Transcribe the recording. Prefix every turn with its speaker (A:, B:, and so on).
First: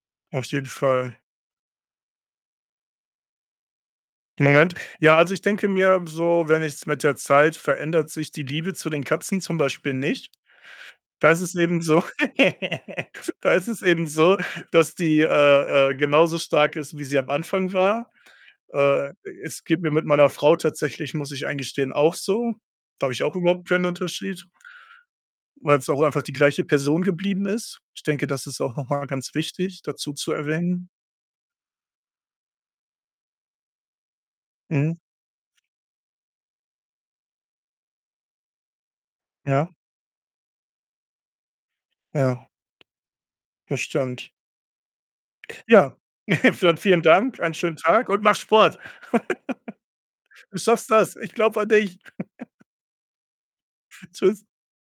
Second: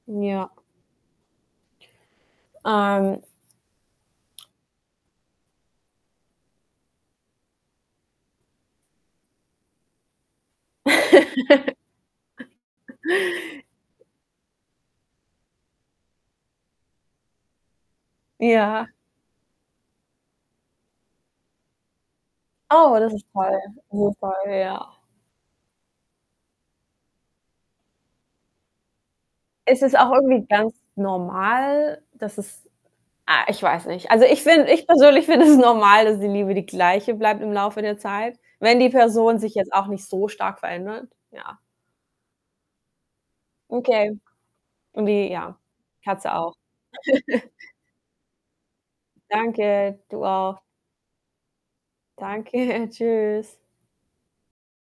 A: Auf
B: Ja.
A: jeden Fall.
B: Ähm
A: Moment. Ja, also, ich denke mir so, wenn ich's mit der Zeit verändert sich die Liebe zu den Katzen zum Beispiel nicht. Da ist es eben so da ist es eben so, dass die, äh-äh, genauso stark ist, wie sie am Anfang war.
B: Ja.
A: Äh, es geht mir mit meiner Frau tatsächlich, muss ich eingestehen, auch so.
B: Oh,
A: Da habe
B: das
A: ich
B: ist
A: auch
B: toll,
A: überhaupt keinen
B: das ist toll,
A: Unterschied
B: ja.
A: weil's auch einfach die gleiche Person geblieben ist. Ich denke, das ist auch noch mal ganz wichtig
B: Es ist auch
A: dazu zu
B: irgendwie ganz
A: erwähnen.
B: normal, dass es ah, ich weiß nicht. Also, ich finde ich
A: Mhm.
B: persönlich finde es normal, dass die Liebe die Gleiche bleibt im Laufe der Zeit, wenn die Person sich
A: Ja.
B: jetzt auch nicht so stark verändert, ja.
A: Ja. Das
B: Okay,
A: stimmt.
B: und die ja,
A: Ja.
B: Katze auch.
A: Dann vielen Dank, einen schönen Tag und mach Sport.
B: Danke, du
A: Du
B: auch.
A: schaffst das. Ich glaube an dich.
B: Danke, tschüss.
A: Tschüss.